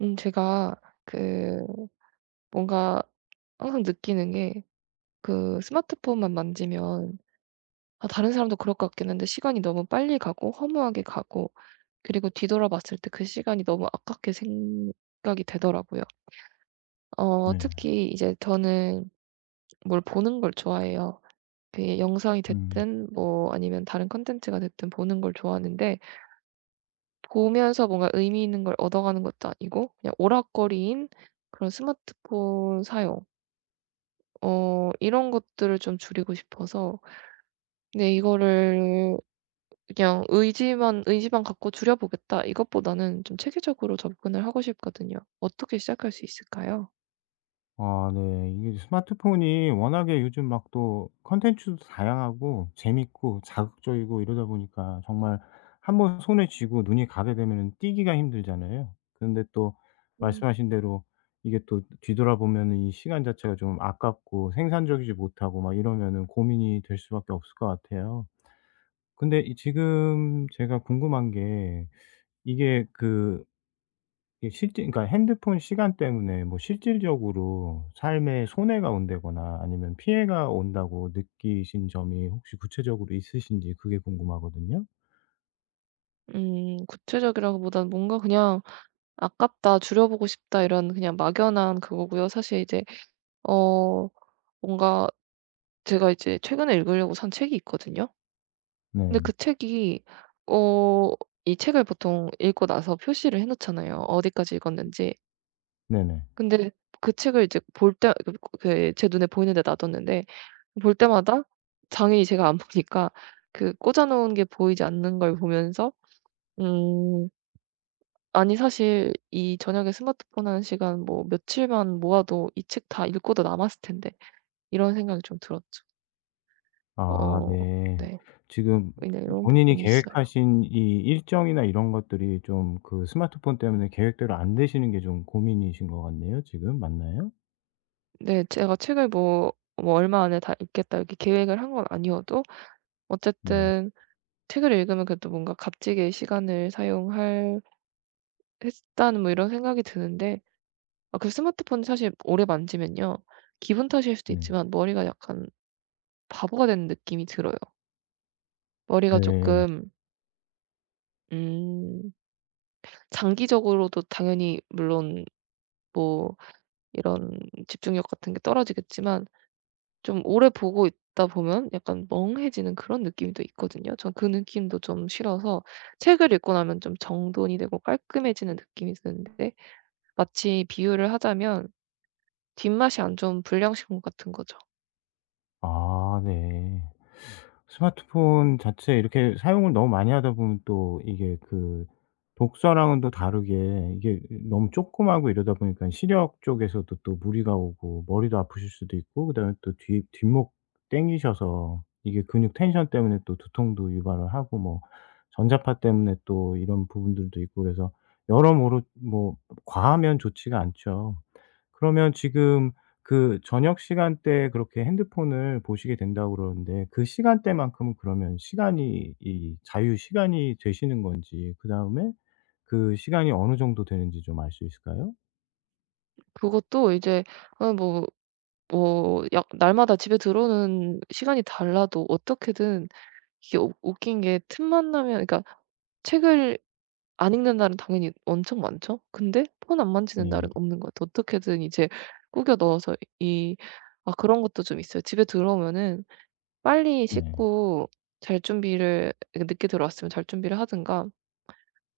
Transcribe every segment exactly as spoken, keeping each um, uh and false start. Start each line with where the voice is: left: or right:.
right: 음 제가 그 뭔가 항상 느끼는 게 그 스마트폰만 만지면 아 다른 사람도 그럴 것 같긴 한데 시간이 너무 빨리 가고 허무하게 가고, 그리고 뒤돌아봤을 때 그 시간이 너무 아깝게 생각이 되더라고요. 어
left: 네.
right: 특히 이제 저는 뭘 보는 걸 좋아해요. 그게 영상이
left: 음.
right: 됐든 뭐 아니면 다른 컨텐츠가 됐든 보는 걸 좋아하는데, 보면서 뭔가 의미 있는 걸 얻어가는 것도 아니고 그냥 오락거리인 그런 스마트폰 사용, 어 이런 것들을 좀 줄이고 싶어서. 근데 이거를 그냥 '의지만 의지만 갖고 줄여 보겠다.' 이것보다는 좀 체계적으로 접근을 하고 싶거든요. 어떻게 시작할 수 있을까요?
left: 아, 네. 이게 스마트폰이 워낙에 요즘 막 또 컨텐츠도 다양하고 재밌고 자극적이고 이러다 보니까, 정말 한 번 손에 쥐고 눈이 가게 되면은 떼기가 힘들잖아요. 그런데 또
right: 음.
left: 말씀하신 대로 이게 또 뒤돌아보면은 이 시간 자체가 좀 아깝고 생산적이지 못하고 막 이러면은 고민이 될 수밖에 없을 것 같아요. 근데 이 지금 제가 궁금한 게, 이게 그 이게 실제, 그러니까 핸드폰 시간 때문에 뭐 실질적으로 삶에 손해가 온다거나 아니면 피해가 온다고 느끼신 점이 혹시 구체적으로 있으신지, 그게 궁금하거든요.
right: 음 구체적이라기보다는 뭔가 그냥 '아깝다. 줄여 보고 싶다.' 이런 그냥 막연한 그거고요. 사실 이제 어 뭔가 제가 이제 최근에 읽으려고 산 책이 있거든요. 근데
left: 네.
right: 그 책이, 어 이 책을 보통 읽고 나서 표시를 해 놓잖아요, 어디까지 읽었는지.
left: 네네.
right: 근데 그 책을 이제 볼때그그 그 제 눈에 보이는 데 놔뒀는데, 볼 때마다 장연인이 제가 안 보니까 그 꽂아 놓은 게 보이지 않는 걸 보면서, 음, 아니 사실 이 저녁에 스마트폰 하는 시간 뭐 며칠만 모아도 이 책 다 읽고도 남았을 텐데 이런 생각이 좀 들었죠.
left: 아,
right: 어
left: 네.
right: 네.
left: 지금
right: 근데 이런
left: 본인이
right: 부분이 있어요.
left: 계획하신 이 일정이나 이런 것들이 좀 그 스마트폰 때문에 계획대로 안 되시는 게 좀 고민이신 것 같네요, 지금. 맞나요?
right: 네. 제가 책을 뭐, 뭐 '얼마 안에 다 읽겠다.' 이렇게 계획을 한 건 아니어도,
left: 네.
right: 어쨌든 책을 읽으면 그래도 뭔가 값지게 시간을 사용할 했다는 뭐 이런 생각이 드는데, 아 그 스마트폰 사실 오래 만지면요, 기분 탓일 수도
left: 네.
right: 있지만 머리가 약간 바보가 되는 느낌이 들어요. 머리가
left: 네.
right: 조금, 음 장기적으로도 당연히 물론 뭐 이런 집중력 같은 게 떨어지겠지만, 좀 오래 보고 있다 보면 약간 멍해지는 그런 느낌도 있거든요. 전 그 느낌도 좀 싫어서. 책을 읽고 나면 좀 정돈이 되고 깔끔해지는 느낌이 드는데, 마치 비유를 하자면 뒷맛이 안 좋은 불량식품 같은 거죠.
left: 아, 네. 스마트폰 자체 이렇게 사용을 너무 많이 하다 보면 또 이게 그 독서랑은 또 다르게, 이게 너무 쪼끄마하고 이러다 보니까 시력 쪽에서도 또 무리가 오고 머리도 아프실 수도 있고, 그다음에 또 뒤 뒷목 땡기셔서 이게 근육 텐션 때문에 또 두통도 유발을 하고, 뭐 전자파 때문에 또 이런 부분들도 있고. 그래서 여러모로 뭐 과하면 좋지가 않죠. 그러면 지금 그 저녁 시간대에 그렇게 핸드폰을 보시게 된다고 그러는데, 그 시간대만큼은 그러면 시간이 이 자유 시간이 되시는 건지, 그다음에 그 시간이 어느 정도 되는지 좀 알 수 있을까요?
right: 그것도 이제, 아 뭐 뭐 약 날마다 집에 들어오는 시간이 달라도 어떻게든, 이게 웃 웃긴 게 틈만 나면. 그러니까 책을 안 읽는 날은 당연히 엄청 많죠. 근데 폰 안 만지는 날은
left: 네.
right: 없는 것 같아요. 어떻게든 이제 꾸겨 넣어서 이, 아 그런 것도 좀 있어요. 집에 들어오면은 빨리
left: 네.
right: 씻고 잘 준비를, 그러니까 늦게 들어왔으면 잘 준비를 하든가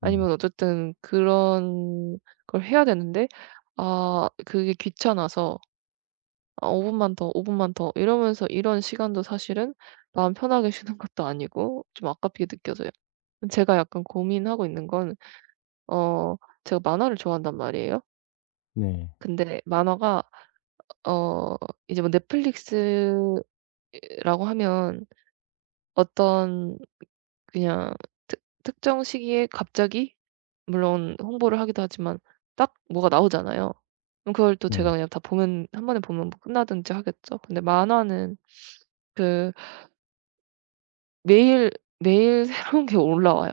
left: 네.
right: 아니면 어쨌든 그런 걸 해야 되는데, 아 그게 귀찮아서 아 오 분만 더, 오 분만 더 이러면서, 이런 시간도 사실은 마음 편하게 쉬는 것도 아니고 좀 아깝게 느껴져요. 제가 약간 고민하고 있는 건 어 제가 만화를 좋아한단 말이에요.
left: 네.
right: 근데 만화가, 어 이제 뭐 넷플릭스라고 하면 어떤 그냥 특 특정 시기에 갑자기, 물론 홍보를 하기도 하지만 딱 뭐가 나오잖아요. 그럼 그걸 또 제가
left: 네.
right: 그냥 다 보면, 한 번에 보면 뭐 끝나든지 하겠죠. 근데 만화는 그 매일 매일 새로운 게 올라와요.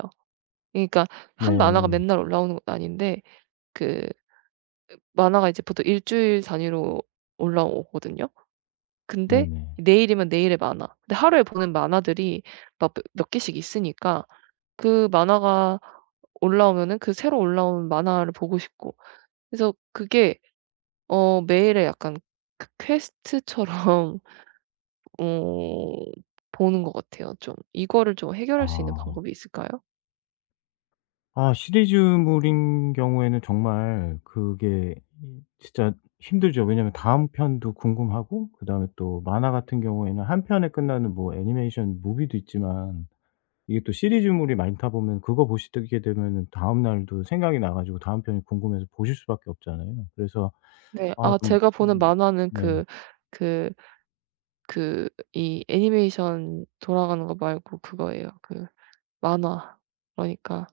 right: 그러니까 한 만화가
left: 네.
right: 맨날 올라오는 건 아닌데 그 만화가 이제 보통 일 주일 단위로 올라오거든요. 근데
left: 네네.
right: 내일이면 내일의 만화. 근데 하루에 보는 만화들이 막 몇 몇 개씩 있으니까 그 만화가 올라오면은 그 새로 올라온 만화를 보고 싶고. 그래서 그게 어 매일의 약간 그 퀘스트처럼 어 보는 것 같아요 좀. 이거를 좀 해결할 수 있는
left: 아.
right: 방법이 있을까요?
left: 아, 시리즈물인 경우에는 정말 그게 진짜 힘들죠. 왜냐면 다음 편도 궁금하고, 그다음에 또 만화 같은 경우에는 한 편에 끝나는 뭐 애니메이션 무비도 있지만, 이게 또 시리즈물이 많다 보면 그거 보시게 되면은 다음 날도 생각이 나 가지고 다음 편이 궁금해서 보실 수밖에 없잖아요. 그래서
right: 네.
left: 아
right: 아
left: 좀,
right: 제가 보는
left: 음,
right: 만화는
left: 네.
right: 그 그 그 이 애니메이션 돌아가는 거 말고 그거예요. 그 만화. 그러니까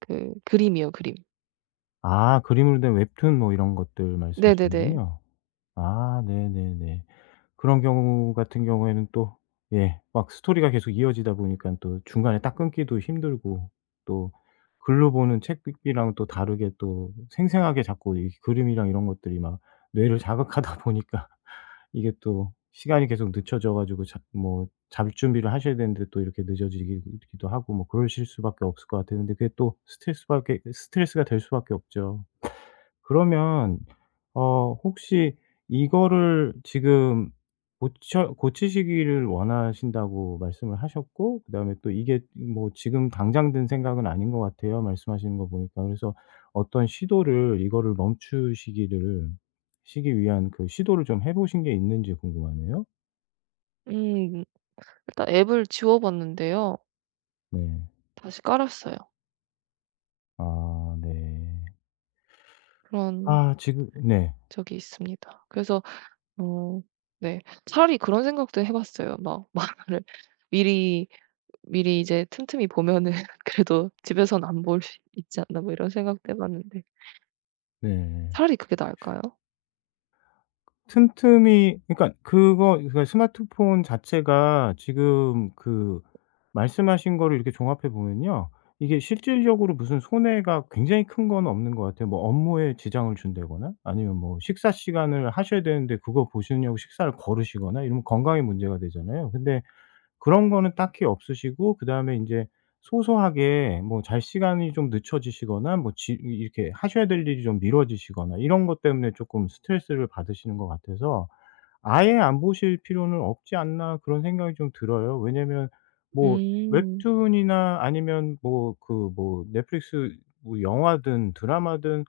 right: 그 그림이요, 그림.
left: 아, 그림으로 된 웹툰 뭐 이런 것들
right: 네네네.
left: 말씀이시군요. 아, 네네네. 그런 경우 같은 경우에는 또, 예, 막 스토리가 계속 이어지다 보니깐 또 중간에 딱 끊기도 힘들고, 또 글로 보는 책 읽기랑 또 다르게 또 생생하게 자꾸 이 그림이랑 이런 것들이 막 뇌를 자극하다 보니까 이게 또 시간이 계속 늦춰져 가지고 잡 뭐 잡 준비를 하셔야 되는데, 또 이렇게 늦어지기 기도 하고 뭐 그러실 수밖에 없을 것 같아요. 근데 그게 또 스트레스 밖에 스트레스가 될 수밖에 없죠. 그러면 어, 혹시 이거를 지금 고쳐 고치시기를 원하신다고 말씀을 하셨고, 그다음에 또 이게 뭐 지금 당장 든 생각은 아닌 것 같아요, 말씀하시는 거 보니까. 그래서 어떤 시도를, 이거를 멈추시기를 시기 위한 그 시도를 좀 해 보신 게 있는지 궁금하네요.
right: 음. 일단 앱을 지워 봤는데요.
left: 네.
right: 다시 깔았어요.
left: 아, 네.
right: 그런
left: 아 지금, 네.
right: 적이 있습니다. 그래서 어 네. 차라리 그런 생각도 해 봤어요. 막 만화를 미리 미리 이제 틈틈이 보면은 그래도 집에서는 안 볼 수 있지 않나, 뭐 이런 생각도 해 봤는데
left: 네.
right: 차라리 그게 나을까요?
left: 틈틈이, 그러니까 그거, 그러니까 스마트폰 자체가 지금 그 말씀하신 거를 이렇게 종합해 보면요, 이게 실질적으로 무슨 손해가 굉장히 큰 건 없는 것 같아요. 뭐 업무에 지장을 준다거나 아니면 뭐 식사 시간을 하셔야 되는데 그거 보시려고 식사를 거르시거나 이러면 건강에 문제가 되잖아요. 근데 그런 거는 딱히 없으시고, 그다음에 인제 소소하게 뭐 잘 시간이 좀 늦춰지시거나 뭐 지 이렇게 하셔야 될 일이 좀 미뤄지시거나 이런 것 때문에 쪼끔 스트레스를 받으시는 것 같아서, '아예 안 보실 필요는 없지 않나.' 그런 생각이 좀 들어요. 왜냐면 뭐
right: 음.
left: 웹툰이나 아니면 뭐 그 뭐 넷플릭스, 뭐 영화든 드라마든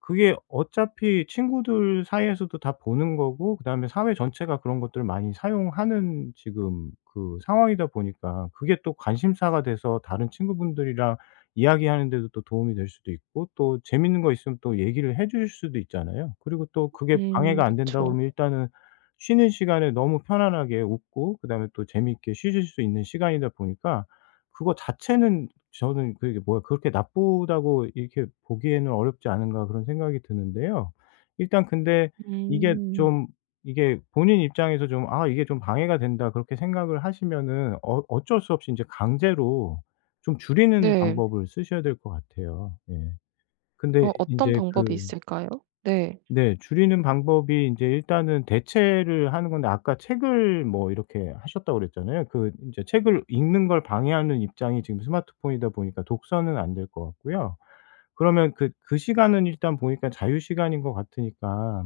left: 그게 어차피 친구들 사이에서도 다 보는 거고, 그다음에 사회 전체가 그런 것들을 많이 사용하는 지금 그 상황이다 보니까 그게 또 관심사가 돼서 다른 친구분들이랑 이야기하는 데도 또 도움이 될 수도 있고, 또 재밌는 거 있으면 또 얘기를 해 주실 수도 있잖아요. 그리고 또 그게
right: 음
left: 방해가 안 된다고
right: 그쵸.
left: 그러면, 일단은 쉬는 시간에 너무 편안하게 웃고 그다음에 또 재미있게 쉬실 수 있는 시간이다 보니까 그거 자체는, 저는 그게 뭐야, '그렇게 나쁘다고 이렇게 보기에는 어렵지 않은가.' 그런 생각이 드는데요. 일단 근데, 이게
right: 음.
left: 좀 이게 본인 입장에서 좀 '아 이게 좀 방해가 된다.' 그렇게 생각을 하시면은, 어 어쩔 수 없이 이제 강제로 좀 줄이는
right: 네.
left: 방법을 쓰셔야 될 것 같아요. 예. 근데
right: 어
left: 이
right: 어떤
left: 제
right: 방법이
left: 그
right: 있을까요? 네.
left: 네. 줄이는 방법이 이제 일단은 대체를 하는 건데, 아까 책을 뭐 이렇게 하셨다고 그랬잖아요. 그 이제 책을 읽는 걸 방해하는 입장이 지금 스마트폰이다 보니까 독서는 안 될 것 같고요. 그러면 그 그 시간은 일단 보니까 자유 시간인 것 같으니까,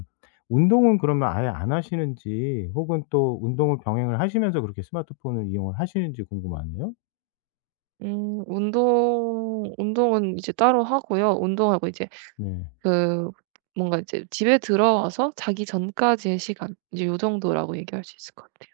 left: 운동은 그러면 아예 안 하시는지, 혹은 또 운동을 병행을 하시면서 그렇게 스마트폰을 이용을 하시는지 궁금하네요.
right: 음 운동 운동은 이제 따로 하고요. 운동하고 이제
left: 네.
right: 그 뭔가 이제 집에 들어와서 자기 전까지의 시간 이제 요 정도라고 얘기할 수 있을 것 같아요.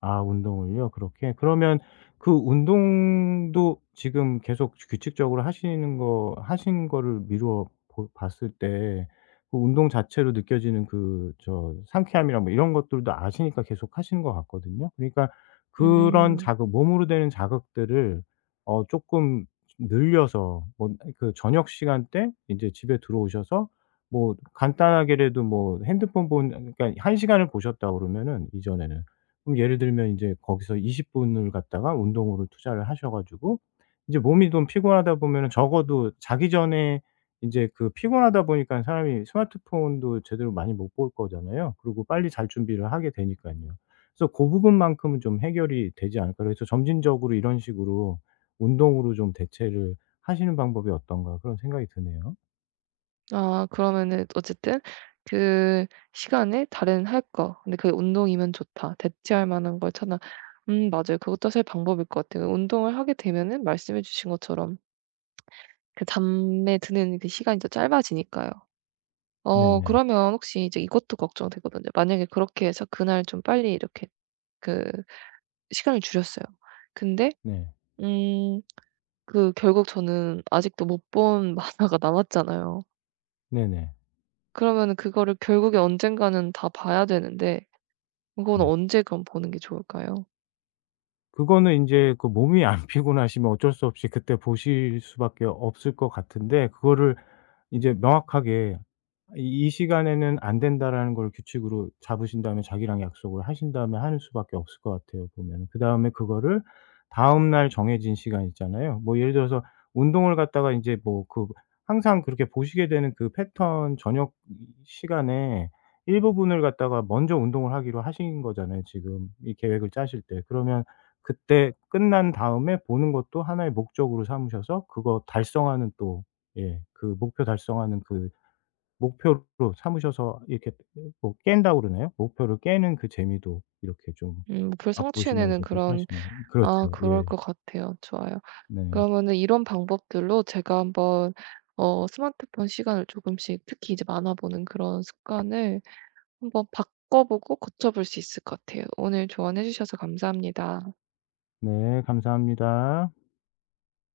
left: 아, 운동을요? 그렇게? 그러면 그 운동도 지금 계속 규칙적으로 하시는 거, 하신 거를 미루어 보 봤을 때, 그 운동 자체로 느껴지는 그 저 상쾌함이나 뭐 이런 것들도 아시니까 계속 하시는 것 같거든요. 그러니까 그런
right: 음.
left: 자극, 몸으로 되는 자극들을 어금 늘려서, 뭐 그 저녁 시간 때 이제 집에 들어오셔서 뭐 간단하게라도, 뭐 핸드폰 본, 그러니까 한 시간 시간을 보셨다 그러면은, 이전에는, 그럼 예를 들면 이제 거기서 이십 분 분을 갖다가 운동으로 투자를 하셔 가지고 이제 몸이 좀 피곤하다 보면은, 적어도 자기 전에 이제 그 피곤하다 보니까 사람이 스마트폰도 제대로 많이 못 볼 거잖아요. 그리고 빨리 잘 준비를 하게 되니까요. 그래서 그 부분만큼은 좀 해결이 되지 않을까. 그래서 점진적으로 이런 식으로 운동으로 좀 대체를 하시는 방법이 어떤가 그런 생각이 드네요.
right: 아 그러면은 어쨌든 그 시간에 다른 할 거, 근데 그게 '운동이면 좋다. 대체할 만한 걸 찾아.' 음 맞아요. 그것도 사실 방법일 것 같아요. 운동을 하게 되면은 말씀해 주신 것처럼 그 잠에 드는 그 시간이 더 짧아지니까요. 어
left: 네네.
right: 그러면 혹시 이제 이것도 걱정되거든요. 만약에 그렇게 해서 그날 좀 빨리 이렇게 그 시간을 줄였어요. 근데
left: 네.
right: 음 그 결국 저는 아직도 못 본 만화가 남았잖아요.
left: 네네.
right: 그러면은 그거를 결국에 언젠가는 다 봐야 되는데 그건
left: 네.
right: 언제 그럼 보는 게 좋을까요?
left: 그거는 인제 그 몸이 안 피곤하시면 어쩔 수 없이 그때 보실 수밖에 없을 것 같은데, 그거를 이제 명확하게 이 이 시간에는 안 된다라는 걸 규칙으로 잡으신 다음에, 자기랑 약속을 하신 다음에 하는 수밖에 없을 것 같아요 보면. 그 다음에 그거를 다음 날 정해진 시간 있잖아요. 뭐 예를 들어서 운동을 갔다가 이제 뭐 그 항상 그렇게 보시게 되는 그 패턴, 저녁 시간에 일부분을 갖다가 먼저 운동을 하기로 하신 거잖아요 지금 이 계획을 짜실 때. 그러면 그때 끝난 다음에 보는 것도 하나의 목적으로 삼으셔서 그거 달성하는 또, 예, 그 목표 달성하는 그 목표로 삼으셔서 이렇게, 뭐 깬다고 그러나요? 목표를 깨는 그 재미도 이렇게 좀
right: 음 목표를 성취해 내는
left: 맛보시면서 그렇게
right: 그런,
left: 하시면
right: 아
left: 그렇죠.
right: 그럴
left: 예.
right: 것 같아요. 좋아요.
left: 네.
right: 그러면은 이런 방법들로 제가 한번 어 스마트폰 시간을 조금씩, 특히 이제 만화 보는 그런 습관을 한번 바꿔보고 고쳐볼 수 있을 것 같아요. 오늘 조언해 주셔서 감사합니다.
left: 네. 감사합니다.